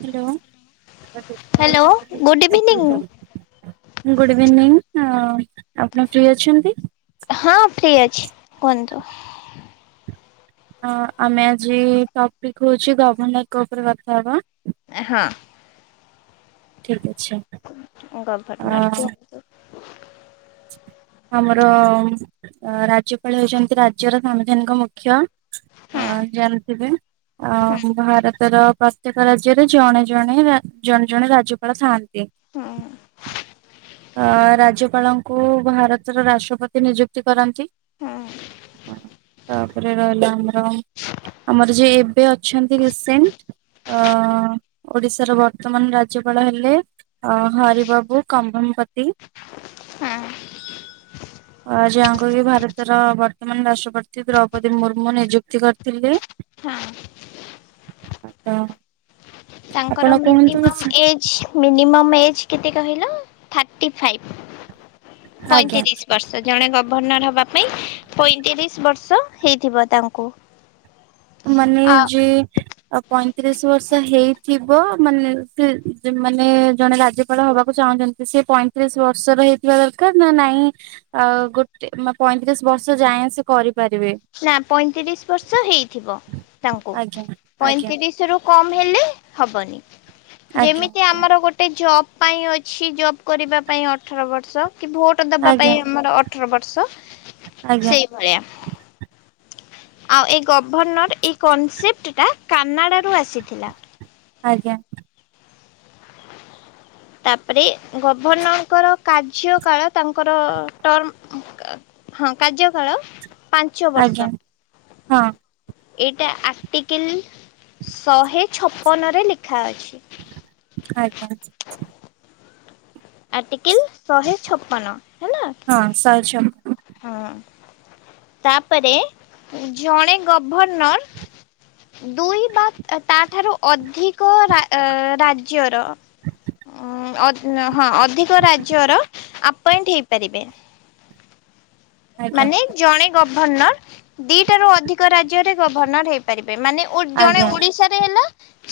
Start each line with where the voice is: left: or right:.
right: Hello.
left: Hello good evening.
right: ହଁ ଆପଣ free ଅଛନ୍ତି?
left: ହଁ ଫ୍ରି ଅଛି କୁହନ୍ତୁ।
right: ଅ ଆମେ ଆଜି ଟପିକ ହଉଛି ଗଭର୍ଣ୍ଣର କ ଉପରେ କଥା ହବା।
left: ଏ ହଁ।
right: ଠିକ ଅଛି। ଅ
left: ଗଭର୍ଣ୍ଣର କୁହ
right: ଆମର ରାଜ୍ୟପାଳ ହେଉଛନ୍ତି ରାଜ୍ୟର ସାମ୍ବିଧାନିକ ମୁଖ୍ୟ। ହଁ ଜାଣିଥିବେ।
left: ହଁ
right: ଅ ଭାରତର ପ୍ରତ୍ୟେକ ରାଜ୍ୟରେ ଜଣେ ଜଣେ ଜଣେ ଜଣେ ରାଜ୍ୟପାଳ ଥାଆନ୍ତି,
left: ହଁ
right: ଅ ରାଜ୍ୟପାଳ କୁ ଭାରତର ରାଷ୍ଟ୍ରପତି ନିଯୁକ୍ତି କରନ୍ତି।
left: ହଁ
right: ତାପରେ ରହିଲା ଆମର ଆମର ଯିଏ ଏବେ ଅଛନ୍ତି ରିସେଣ୍ଟ ଅ ଓଡିଶାର ବର୍ତ୍ତମାନ ରାଜ୍ୟପାଳ ହେଲେ ହରି ବାବୁ କମ୍ଭମପତ।
left: ହଁ।
right: ଅ ଯାହାଙ୍କୁ କିି ଭାରତର ବର୍ତ୍ତମାନ ରାଷ୍ଟ୍ରପତି ଦ୍ରୌପଦୀ ମୁର୍ମୁ ନିଯୁକ୍ତି କରିଥିଲେ।
left: ହଁ
right: ତ ଆପଣ
left: ତାଙ୍କର
right: କୁହନ୍ତୁ
left: ମିନିମମ୍
right: କିଛି
left: ଏଜ୍ ମିନିମମ୍ ଏଜ୍ କେତେ କହିଲ ଥାର୍ଟି ଫାଇଭ୍।
right: ଆଜ୍ଞା
left: ପଇଁତିରିଶ ବର୍ଷ ଜଣେ ଗଭର୍ଣ୍ଣର ହ ବା ପାଇଁ ପଇତିରିଶ ବର୍ଷ ହେଇଥିବ ତାଙ୍କୁ।
right: ମାନେ
left: ଆ
right: ଯେ ଆ ପଇଁତିରିଶ ବର୍ଷ ହେଇଥିବ ମାନେ ସେ ମାନେ ଜଣେ ରାଜ୍ୟପାଳ ହବାକୁ ଚାହୁଁଛନ୍ତି ସେ ପଇଁତିରିଶ ବର୍ଷର ହେଇଥିବା ଦରକାର ନା ନାଇଁ ଆ ଗୋଟେ ପଇଁତିରିଶ ବର୍ଷ ଯାଏଁ ସେ କରି
left: ନା ପଇଁତିରିଶ ବର୍ଷ ହେଇଥିବ। ତାଙ୍କୁ
right: ଆଜ୍ଞା ଆଜ୍ଞା
left: ପଇଁତିରିଶ ରୁ କମ ହେଲେ ହବନି।
right: ଆଜ୍ଞା
left: ଯେମିତି
right: ଆଜ୍ଞା
left: ଆମର ଗୋଟେ ଜବ୍ ପାଇଁ ଅଛି ଜବ୍ କରିବା ପାଇଁ ଅଠର ବର୍ଷ। କି ଭୋଟ୍ ଦବା ପାଇଁ
right: ଆଜ୍ଞା
left: ଆମର ଅଠର ବର୍ଷ।
right: ଆଜ୍ଞା
left: ସେଇଭଳିଆ ଆଉ ଏ ଗଭର୍ଣ୍ଣର ଏଇ କନସେପ୍ଟଟା କାନାଡ଼ାରୁ ଆସିଥିଲା।
right: ଆଜ୍ଞା।
left: ତାପରେ ଗଭର୍ଣ୍ଣରଙ୍କର କାର୍ଯ୍ୟ କାଳ ତାଙ୍କର ଟ୍ରମ ହଁ କାର୍ଯ୍ୟ କାଳ ପାଞ୍ଚ
right: ଆଜ୍ଞା
left: ବର୍ଷ।
right: ହଁ।
left: ଏଇଟା ଆର୍ଟିକିଲ୍ ଶହେ ଛପନରେ ଲେଖା ଅଛି।
right: ଆଞ। ଆଜ୍ଞା।
left: ଆ ଟି କିଲ୍ ଶହେ ଛପନ ହେଲା।
right: ହଁ ଶହେ ଛପନ
left: ହଁ ତାପରେ ଜଣେ ଗ ଗଭର୍ଣ୍ଣର ଦୁଇ ବା ତା ଠାରୁ ଅଧିକ ଏକ ରା ରାଜ୍ୟର ଉଁ ଅ ନା ହଁ ଅଧିକ ରାଜ୍ୟର ଆପଏଣ୍ଟ ହେଇପାରିବେ।
right: ଆଜ୍ଞା
left: ମାନେ ଜଣେ ଗବ ଭର୍ଣ୍ଣର ଦିଟାରୁ ଅଧିକ ରାଜ୍ୟରେ ଗଭର୍ଣ୍ଣର ହେଇପାରି ରେ ମାନେ ଓ ଜଣେ
right: ଆଜ୍ଞା
left: ଓଡିଶାରେ ହେଲା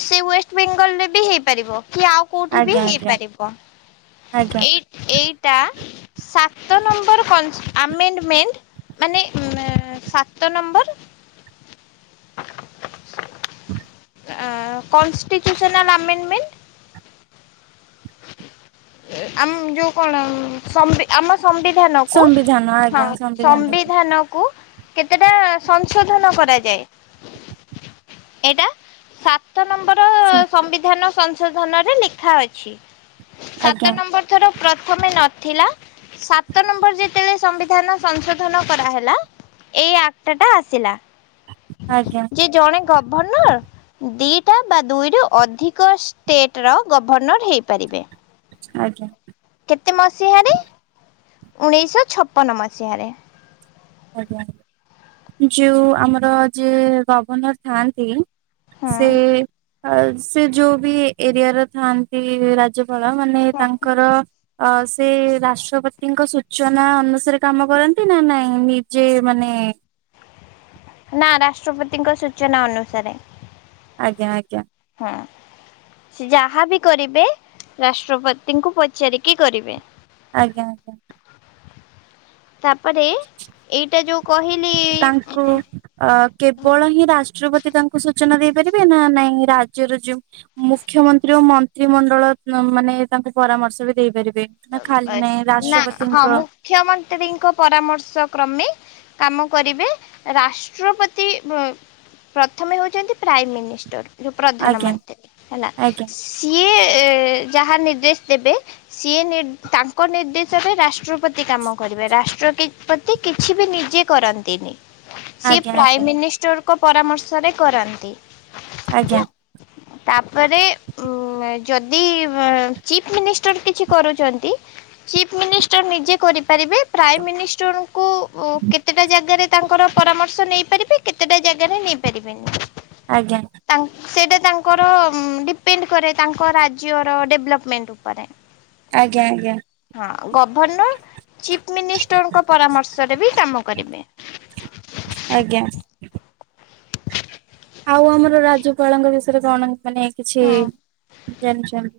left: ସେ ୱେଷ୍ଟ ବେଙ୍ଗଲ ରେ ବି ହେଇପାରିବ। କି ଆଉ କୋଉଠି ବି
right: ଆଜ୍ଞା ଆଜ୍ଞା
left: ହେଇପାରିବ।
right: ଆଜ୍ଞା
left: ଏଇ ଏଇଟା ସାତ ନମ୍ବର୍ କନ୍ସ ଆମେ ନୁ ମେଣ୍ଟ୍ ମାନେ ମେଁ ସାତ ନମ୍ବର୍
right: ହୁଁ
left: ଆ, କନଷ୍ଟିଚୁସନାଲ ଆମେଟମେଣ୍ଟ ଏ ଆମ ଯୋଉ କଣ ଉଁ, ସମ୍ବି ଆମ ସମ୍ବିଧାନକୁ
right: ସମ୍ବିଧାନ
left: ହଁ
right: ଆଜ୍ଞା
left: ସମ୍ବିଧାନ କୁ କେତେଟା ସଂଶୋଧନ କରାଯାଏ, ଏଇଟା ସାତ ନମ୍ବର୍ ର ସମ୍ବିଧାନ ସଂ ସଂଶୋଧନ ରେ ଲେଖା ଅଛି।
right: ଆଜ୍ଞା
left: ସାତ ନମ୍ବର୍ ଥର ପ୍ରଥମେ ନଥିଲା ସାତ ନମ୍ବର୍ ଯେତେବେଳେ ସମ୍ବି ଧାନ ସଂଶୋଧନ କରାହେଲା ଏଇ ଆକ୍ଟ ଟା ଆସିଲା।
right: ଆଜ୍ଞା
left: ଯେ ଜଣେ ଗ ଗଭର୍ଣ୍ଣର ଦିଟା ବା ଦୁଇରୁ ଅଧିକ ଷ୍ଟେଟ୍ ର ଗଭର୍ଣ୍ଣର ହେଇପାରିବେ।
right: ଆଜ୍ଞା।
left: କେତେ ମସିହାରେ ଉଣେଇଶହ ଛପନ ମସିହାରେ।
right: ଆଜ୍ଞା ଆଜ୍ଞା ଯୋଉ ଆମର ଯିଏ ଗଭର୍ଣ୍ଣର ଥାଆନ୍ତି
left: ହଁ।
right: ସେ ଆଉ ସେ ଯୋଉ ବି ଏରିଆର ଥାଆନ୍ତି ରାଜ ପାଳ ମାନେ
left: ନା
right: ତାଙ୍କର ଅ, ସେ ରାଷ୍ଟ୍ରପତିଙ୍କ ସୂଚନା ଅନୁସାରେ କାମ କରନ୍ତି ନା ନାଇଁ? ଏମି ଯେ ମାନେ
left: ନା ରାଷ୍ଟ୍ରପତିଙ୍କ ସୂଚନା ଅନୁସାରେ।
right: ଆଜ୍ଞା, ଆଜ୍ଞା।
left: ହଁ ସେ ଯାହାବି କରିବେ ରାଷ୍ଟ୍ରପତିଙ୍କୁ ପଚାରିକି କରିବେ।
right: ଆଜ୍ଞା, ଆଜ୍ଞା।
left: ତା ପରେ ଏଇଟା ଯୋଉ କହିଲି
right: ତାଙ୍କୁ
left: ଉଁ
right: ଅ, କେବଳ ହିଁ ରାଷ୍ଟ୍ରପତି ତାଙ୍କୁ ସୁ ସୂଚନା ଦେଇପାରିବେ ନା ନାଇଁ ରାଜ୍ୟର ଯୋଉ ମୁଖ୍ୟମନ୍ତ୍ରୀ ଓ ମନ୍ତ୍ରିମଣ୍ଡଳ ଅ, ମାନେ ତାଙ୍କୁ ପରାମର୍ଶ ବି ଦେଇପାରି
left: ଏମ୍ -ଏ -ନା ହଁ ମୁଖ୍ୟମନ୍ତ୍ରୀଙ୍କ ପରାମର୍ଶ କ୍ରମେ କାମ କରିବେ ରାଷ୍ଟ୍ରପତି ପ୍ର ପ୍ରଥମେ ହେଉଛନ୍ତି ପ୍ରାଇ ମିନିଷ୍ଟର। ଯୋଉ
right: ଆଜ୍ଞା
left: ପ୍ରଧାନମନ୍ତ୍ରୀ ହେଲା
right: ଆଜ୍ଞା
left: ସିଏ ଏ ଯାହା ନିର୍ଦ୍ଦେଶ ଦେବେ। ସିଏ ନିର୍ ତାଙ୍କ ନିର୍ଦ୍ଦେଶରେ ରାଷ୍ଟ୍ରପତି କାମ କରିବେ ରାଷ୍ଟ୍ରପତି କିଛି ବି ନିଜେ କରନ୍ତିନି। ସେ
right: ଆଜ୍ଞା ଆଜ୍ଞା
left: ପ୍ରାଇମ ମିନିଷ୍ଟରକୁ ଲୋକଙ୍କ ପରାମର୍ଶରେ କରନ୍ତି। ହେଲା
right: ଆଜ୍ଞା
left: ତାପରେ ଉ ଯଦି ଏମ୍ ଚିଫ ମିନିଷ୍ଟର କିଛି କରୁଛନ୍ତି ଚିଫ୍ ମିନିଷ୍ଟର ନିଜେ କରି ପାରିବେ ପ୍ରାଇ ମିନିଷ୍ଟର ଙ୍କୁ କେତେଟା ଜାଗାରେ ତାଙ୍କର ପରାମର୍ଶ ନେଇପାରି ସେ କେତେଟା ଜାଗାରେ ନେଇପାରିବେନି?
right: ଆଜ୍ଞା ଆଜ୍ଞା
left: ତାଙ୍କ ସେଇଟା ତାଙ୍କ ର ଡିପେଣ୍ଡ କରେ ତାଙ୍କ ରାଜ୍ୟର ଡେଭଲପମେଣ୍ଟ ଉପରେ।
right: ଆଜ୍ଞା
left: ହଁ ଗଭର୍ଣ୍ଣର ଚିଫ ମିନିଷ୍ଟରଙ୍କ ପରାମର୍ଶରେ ବି କାମ କରିବେ।
right: ଆଜ୍ଞା ଆଉ ଆମର ରାଜ୍ୟପାଳଙ୍କ ବିଷୟରେ କଣ? ମାନେ କିଛି
left: ହଁ
right: ଜାଣିଛନ୍ତି।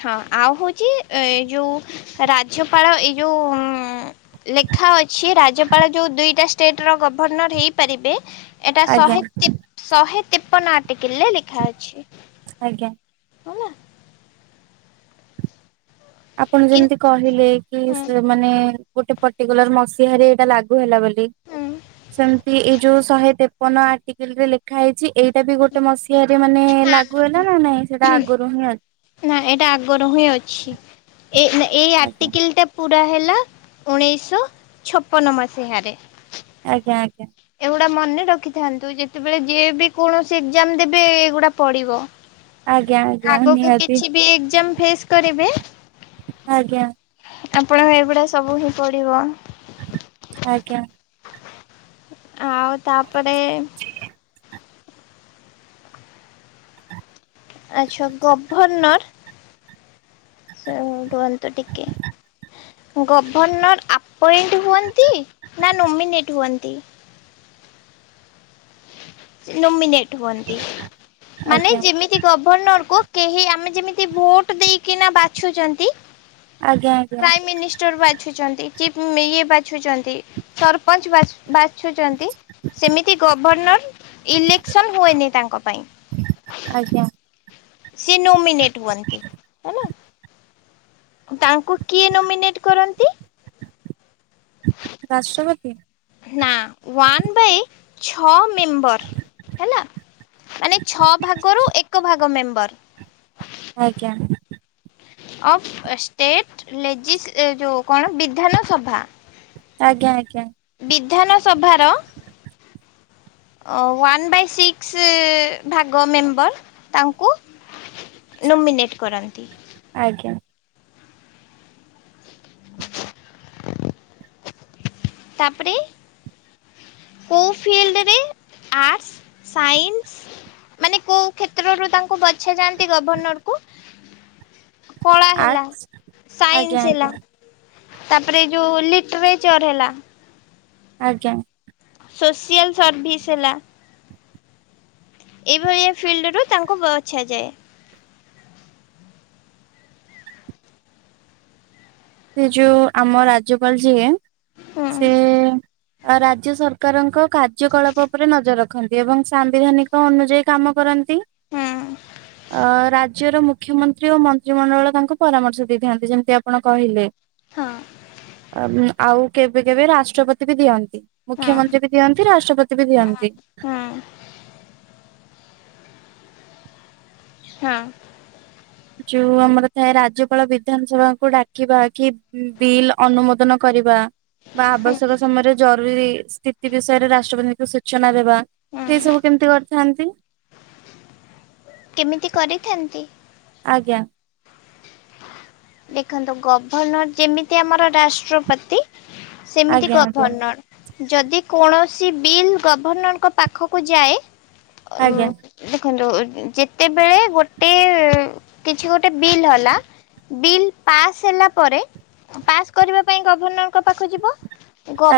left: ହଁ ଆଉ ହଉଛି ଏ ଏ ଯୋଉ ରାଜ୍ୟପାଳ ଏଇ ଯୋଉ ଲେଖା ଅ ସିଏ ରାଜ୍ୟପାଳ ଯୋଉ ଦୁଇଟା ଷ୍ଟେଟ୍ର ଗଭର୍ଣ୍ଣର ହେଇପାରିବେ। ଏଟା
right: ଆଜ୍ଞା
left: ଶହେ ଶହେ ଟିପ ନା ଟିକିଲିରେ ଲେଖା ଅଛି।
right: ଆଜ୍ଞା
left: ହେଲା।
right: ଆପଣ
left: କି
right: ଯେମିତି କହିଲେ କି
left: ହୁଁ
right: ସେ ମାନେ ଗୋଟେ ପର୍ଟିକୁଲାର ମସିହାରେ ଏଇଟା ଲାଗୁ ହେଲା ବୋଲି
left: ହୁଁ
right: ସେମତି ଏଇ ଯୋଉ ଶହେ ତେପନ ଆର୍ଟକିଲ ରେ ଲେଖା ହେଇଛି ଏଇଟା ବି ଗୋଟେ ମସିହାରେ ମାନେ ଲାଗୁ ହେଲା ନା ନାଇଁ ସେଟା ଆଗରୁ ହିଁ ଅ
left: ନା ଏଇଟା ଆଗରୁ ହିଁ ଅଛି। ଏ ଏଇ
right: ଅଛି।
left: ଆଟିକିଲଟା ପୁର ପୁରା ହେଲା, ଉଣେଇଶ ଛପନ ମସିହାରେ ।
right: ଆଜ୍ଞା ଆଜ୍ଞା।
left: ଏଗୁଡା ମନେ ରଖିଥାନ୍ତୁ ।ଯେତେବେଳେ ଯିଏ ବି କୌଣସି ଏକଜାମ ଦେବେ ଏଗୁଡା ପଡିବ।
right: ଆଜ୍ଞା ଆଜ୍ଞା ନିହାତି।
left: ଏକ୍ଜାମ ଫେସ୍ କରିବେ।
right: ଆଜ୍ଞା।
left: ଆପଣ ଏଇଭଳିଆ ସବୁ ହିଁ ପଡିବ।
right: ଆଜ୍ଞା।
left: ଆଉ ତାପରେ ଆଚ୍ଛା ଗଭର୍ଣ୍ଣର ରୁହନ୍ତୁ ଟିକେ ଗଭଣ୍ଣର ଆପ୍ ପଏଣ୍ଟ ହୁଅନ୍ତି ନା ନୋମିନେଟ ହୁଅନ୍ତି? ତି ନୋମିନେଟ, ମାନେ
right: ଆଜ୍ଞା
left: ଯେମିତି ଗଭର୍ଣ୍ଣର କୁ କେହି ଆମେ ଯେମତି ଭୋଟ ଦେଇ କିନା ବାଛୁଛନ୍ତି
right: ଆଜ୍ଞା ଆଜ୍ଞା
left: ପ୍ରାଇମ ମିନିଷ୍ଟର ଉଛନ୍ତି କି ଇଏ ବା [unintelligible] ସରପଞ୍ଚ ବାଛି ବା ବାଛୁଛନ୍ତି ସେମିତି ଗଭ୍ ଗଭର୍ଣ୍ଣର ଇଲେକ୍ସନ୍ ହୁଏନି ତାଙ୍କ ପାଇଁ।
right: ଆଜ୍ଞା
left: ସିଏ ନୋମିନେଟ୍ ହୁଅନ୍ତି ହେଲା ତାଙ୍କୁ କିଏ ନୋମିନେଟ କରନ୍ତି?
right: ରାଷ୍ଟ୍ରପତି?
left: ନା ଓଆନ୍ ବାଇ ଛଅ ମେମ୍ୱର ହେଲା ମାନେ ଛ ଭାଗରୁ ଏକ ଭାଗ ମେମ୍ୱର ବାର [unintelligible]
right: ଆଜ୍ଞା,
left: ଅଫ ଷ୍ଟେଟ ଲେଜିସ ଏଜଉ କ'ଣ ବିଧାନ ସଭା।
right: ଆଜ୍ଞା ଆଜ୍ଞା,
left: ବିଧାନସଭାର
right: [inaudible]
left: ୱାନ ବାଇ ସିକସ ଭାଗ ମେମ୍ବର ତାଙ୍କୁ ନୋମିନେଟ କରନ୍ତି।
right: ଆଜ୍ଞା,
left: ତାପରେ କୋଉ ଫିଲ୍ଡରେ ଆର୍ଟ ସାଇନ୍ସ ମାନେ କୋଉ କ୍ଷେତ୍ରରୁ ତାଙ୍କୁ ବଛ ଯାନ୍ତି? ଗଭର୍ଣ୍ଣର କୁ କଳା ହେଲା
right: ଆର୍ଟସ
left: ସାଇନ୍ସ
right: ଆଜ୍ଞା ଆଜ୍ଞା
left: ହେଲା ତାପରେ ଯୋଉ ଲିଟରେଚର ହେଲା
right: ଆଜ୍ଞା,
left: ସୋସିଆଲ୍ ସର୍ଭିସ୍ ହେଲା ଏଇଭଳିଆ ଫିଲ୍ଡ ରୁ ତାଙ୍କୁ ବଛାଯାଏ।
right: ସେ ଯୋଉ ଆମ ରାଜ୍ୟପାଳ ଯିଏ
left: ହୁଁ
right: ସେ, ଅ ରାଜ୍ୟ ସରକାରଙ୍କ କାର୍ଯ୍ୟକଳାପ ଉପରେ ନଜର ରଖନ୍ତି ଏବଂ ସାମ୍ବିଧାନିକ ଅନୁଯାୟୀ କାମ କରାନ୍ତି। ଅ
left: ହୁଁ
right: ରା ରାଜ୍ୟର ମୁଖ୍ୟମନ୍ତ୍ରୀ ଓ ମନ୍ତ୍ରିମଣ୍ଡଳ ତାଙ୍କୁ ପରାମର୍ଶ ଦେଇଥାନ୍ତି ଯେମିତି ଆପଣ କହିଲେ,
left: ହଁ
right: ଆ, ଆଉ କେବେ କେବେ ରାଷ୍ଟ୍ରପତି ବି ଦିଅନ୍ତି
left: ହଁ
right: ମୁଖ୍ୟମନ୍ତ୍ରୀ ବି ଦିଅନ୍ତି ରାଷ୍ଟ୍ରପତି ବି ଦିଅନ୍ତି।
left: ହଁ ହଁ।
right: ଯୋଉ ଆମର ଥାଏ ରାଜ୍ୟପାଳ ବିଧାନସଭାକୁ ଡାକିବା କି ବିଲ୍ ଅନୁମୋଦନ କରିବା ବା ଆବଶ୍ୟକ
left: ହଁ
right: ସମୟରେ ଜରୁରୀ ସ୍ଥିତି ବିଷୟରେ ରାଷ୍ଟ୍ରପତିଙ୍କୁ ସୂଚନା ଦେବା ସେ ସବୁ କେମିତି କରିଥାନ୍ତି।
left: କେମିତି କରିଥାନ୍ତି।
right: ଆଜ୍ଞା।
left: ଦେଖନ୍ତୁ ଗଭର୍ଣ୍ଣର ଯେମିତି ଆମର ରାଷ୍ଟ୍ରପତି, ସେମିତି
right: ଆଜ୍ଞା ଆଜ୍ଞା।
left: କଭର୍ଣଣ ଯଦି କୌଣସି ବିଲ୍ ଗଭର୍ଣ୍ଣରଙ୍କ ପାଖକୁ ଯାଏ। ଉଁ ଦେଖ କିନ୍ତୁ ଯେତେବେଳେ ଗୋଟେ କିଛି ଗୋଟେ ବିଲ୍ ହେଲା ବିଲ୍ ପାସ୍ ହେଲା ପରେ ପାସ୍ କରିବା ପାଇଁ ଗଭର୍ଣ୍ଣରଙ୍କ ପାଖକୁ ଯିବ।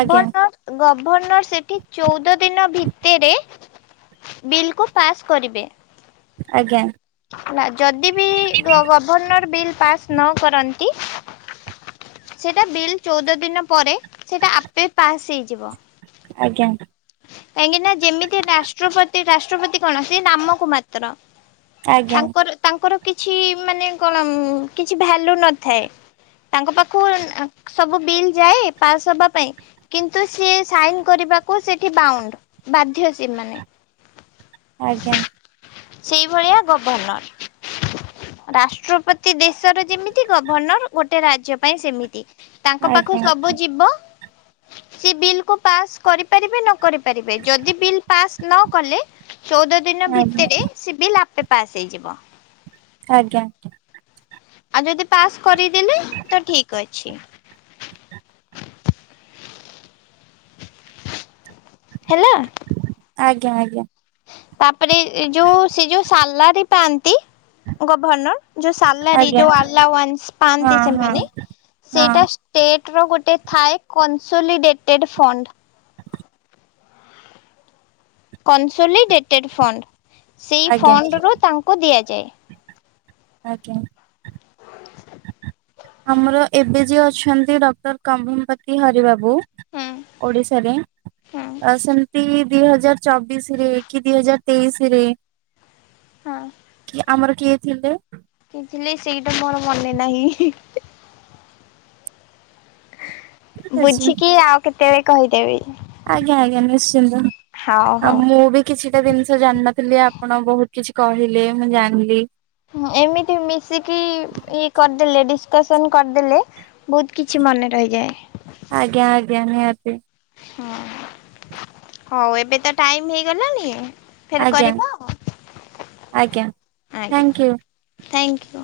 right: ଆଜ୍ଞା
left: ଗଭର୍ଣ୍ଣର ସେଠି ଚଉଦ ଦିନ ଭିତରେ ବିଲ୍କୁ ପାସ୍ କରିବେ।
right: ଆଜ୍ଞା।
left: ନା ଯଦି ବି ଗଭର୍ଣ୍ଣର ବିଲ୍ ପାସ୍ ନ କରନ୍ତି ସେଟା ବିଲ୍ ଚଉଦ ଦିନ ପରେ ସେଇଟା ଆପେ ପାସ ଯିବ।
right: ଆଜ୍ଞା।
left: କାହିଁକି ନା ଯେମିତି ରାଷ୍ଟ୍ରପତି ରାଷ୍ଟ୍ରପତି କଣ ସେ ନାମକୁ ମାତ୍ର।
right: ଆଜ୍ଞା
left: ତାଙ୍କର ତାଙ୍କର କିଛି ମାନେ କଣ ଉଁ କିଛି ଭାଲ୍ୟୁ ନଥାଏ। ତାଙ୍କ ପାଖକୁ ଉଁ ସବୁ ବିଲ ଯାଏ ପାସ ହବା ପାଇଁ କିନ୍ତୁ ସିଏ ସାଇନ କରିବାକୁ ସେଠି ବାଉଣ୍ଡ ବାଧ୍ୟ ସେ ମାନେ।
right: ଆଜ୍ଞା।
left: ସେଇ ଭଳିଆ ଗଭର୍ଣ୍ଣର। ରାଷ୍ଟ୍ରପତି ଦେଶର ଯେମିତି ଗଭର୍ଣ୍ଣର ଗୋଟେ ରାଜ୍ୟ ପାଇଁ ସେମିତି। ତାଙ୍କ
right: ଆଜ୍ଞା
left: ପାଖକୁ
right: ଆଜ୍ଞା।
left: ସବୁ ଯିବ ସେ ବିଲ କୁ ପାସ କରି ପାରିବେ ନ କରି ପାରିବେ ଯଦି ବିଲ ପାସ ନ କଲେ ଚଉଦ ଦିନ ଭି ରେ ସେ ବିଲ ଆପେ ପାସ ହେଇଯିବ।
right: ଆଜ୍ଞା ଆ [inaudible]
left: ଆଉ ଯଦି ପାସ କରିଦେଲେ ତ ଠିକ ଅଛି। ହ୍ୟାଲୋ।
right: ଆଜ୍ଞା ଆଜ୍ଞା।
left: ତାପରେ ଏ ଯୋଉ ସେ ଯୋଉ ସାଲାରି ପାଆ ନ୍ତି ଗଭର୍ଣ୍ଣର ଯୋଉ ସାଲାରୀ
right: ଆଜ୍ଞା
left: ଯୋଉ ଆଲା ଓ୍ବାନ୍ସ
right: ହଁ
left: ପାଆନ୍ତି
right: ହଁ
left: ସେମାନେ
right: ହଁ
left: ସେଇଟା ଷ୍ଟେ ଟ ର ଗୋଟେ ଥାଏ କନ୍ସୁଲିଡେଟେଡ ଫଣ୍ଡ। Consolidated fund. ସେଇ
right: ଆଜ୍ଞା
left: ଫଣ୍ଡ ରୁ ତାଙ୍କୁ ଦିଆ ଯେଏ ।
right: ଆଜ୍ଞା। ଆମର ଏବେ ଯିଏ ଅଛନ୍ତି ଡକ୍ଟର ପତି ହରି ବାବୁ
left: ହୁଁ
right: ଓଡିଶାରେ
left: ହୁଁ
right: ଅ ସେମତି ଦି ହଜାର ଚବିଶି ରେ କି ଦି ହଜାର ତେଇଶି ରେ
left: ହଁ।
right: କି ଆମର କିଏ ଥିଲେ?
left: ଥିଲେ ସେଇଟା ମୋର ମନେ ନାହିଁ।
right: ଠିକ ଅଛି
left: ବୁଝିକି ଆଉ କେ ତେବେଳେ କହିଦେବି।
right: ଆଜ୍ଞା ଆଜ୍ଞା ନିଶ୍ଚିନ୍ତ।
left: ହଉ
right: ଆଉ
left: ହଉ।
right: ମୁଁ ବି କିଛିଟା ଜିନିଷ ଜାଣିନଥିଲି ଆପଣ ବହୁତ କିଛି କହିଲେ ମୁଁ ଜାଣିଲି
left: ହୁଁ ଏମିତି ମିଶିକି ଇଏ କରିଦେଲେ ଡି କସନ କରିଦେଲେ ବହୁତ କିଛି ମନେ ରହିଯାଏ।
right: ନିହାତି ନିହାତି।
left: ହଁ ହଉ ଏବେ ତ ଟାଇମ ହେଇଗଲାଣି ଫେର୍
right: ଆଜ୍ଞା
left: କରିବା ଆଉ
right: ଆଜ୍ଞା ଥ୍ୟାଙ୍କ ୟୁ।
left: ତ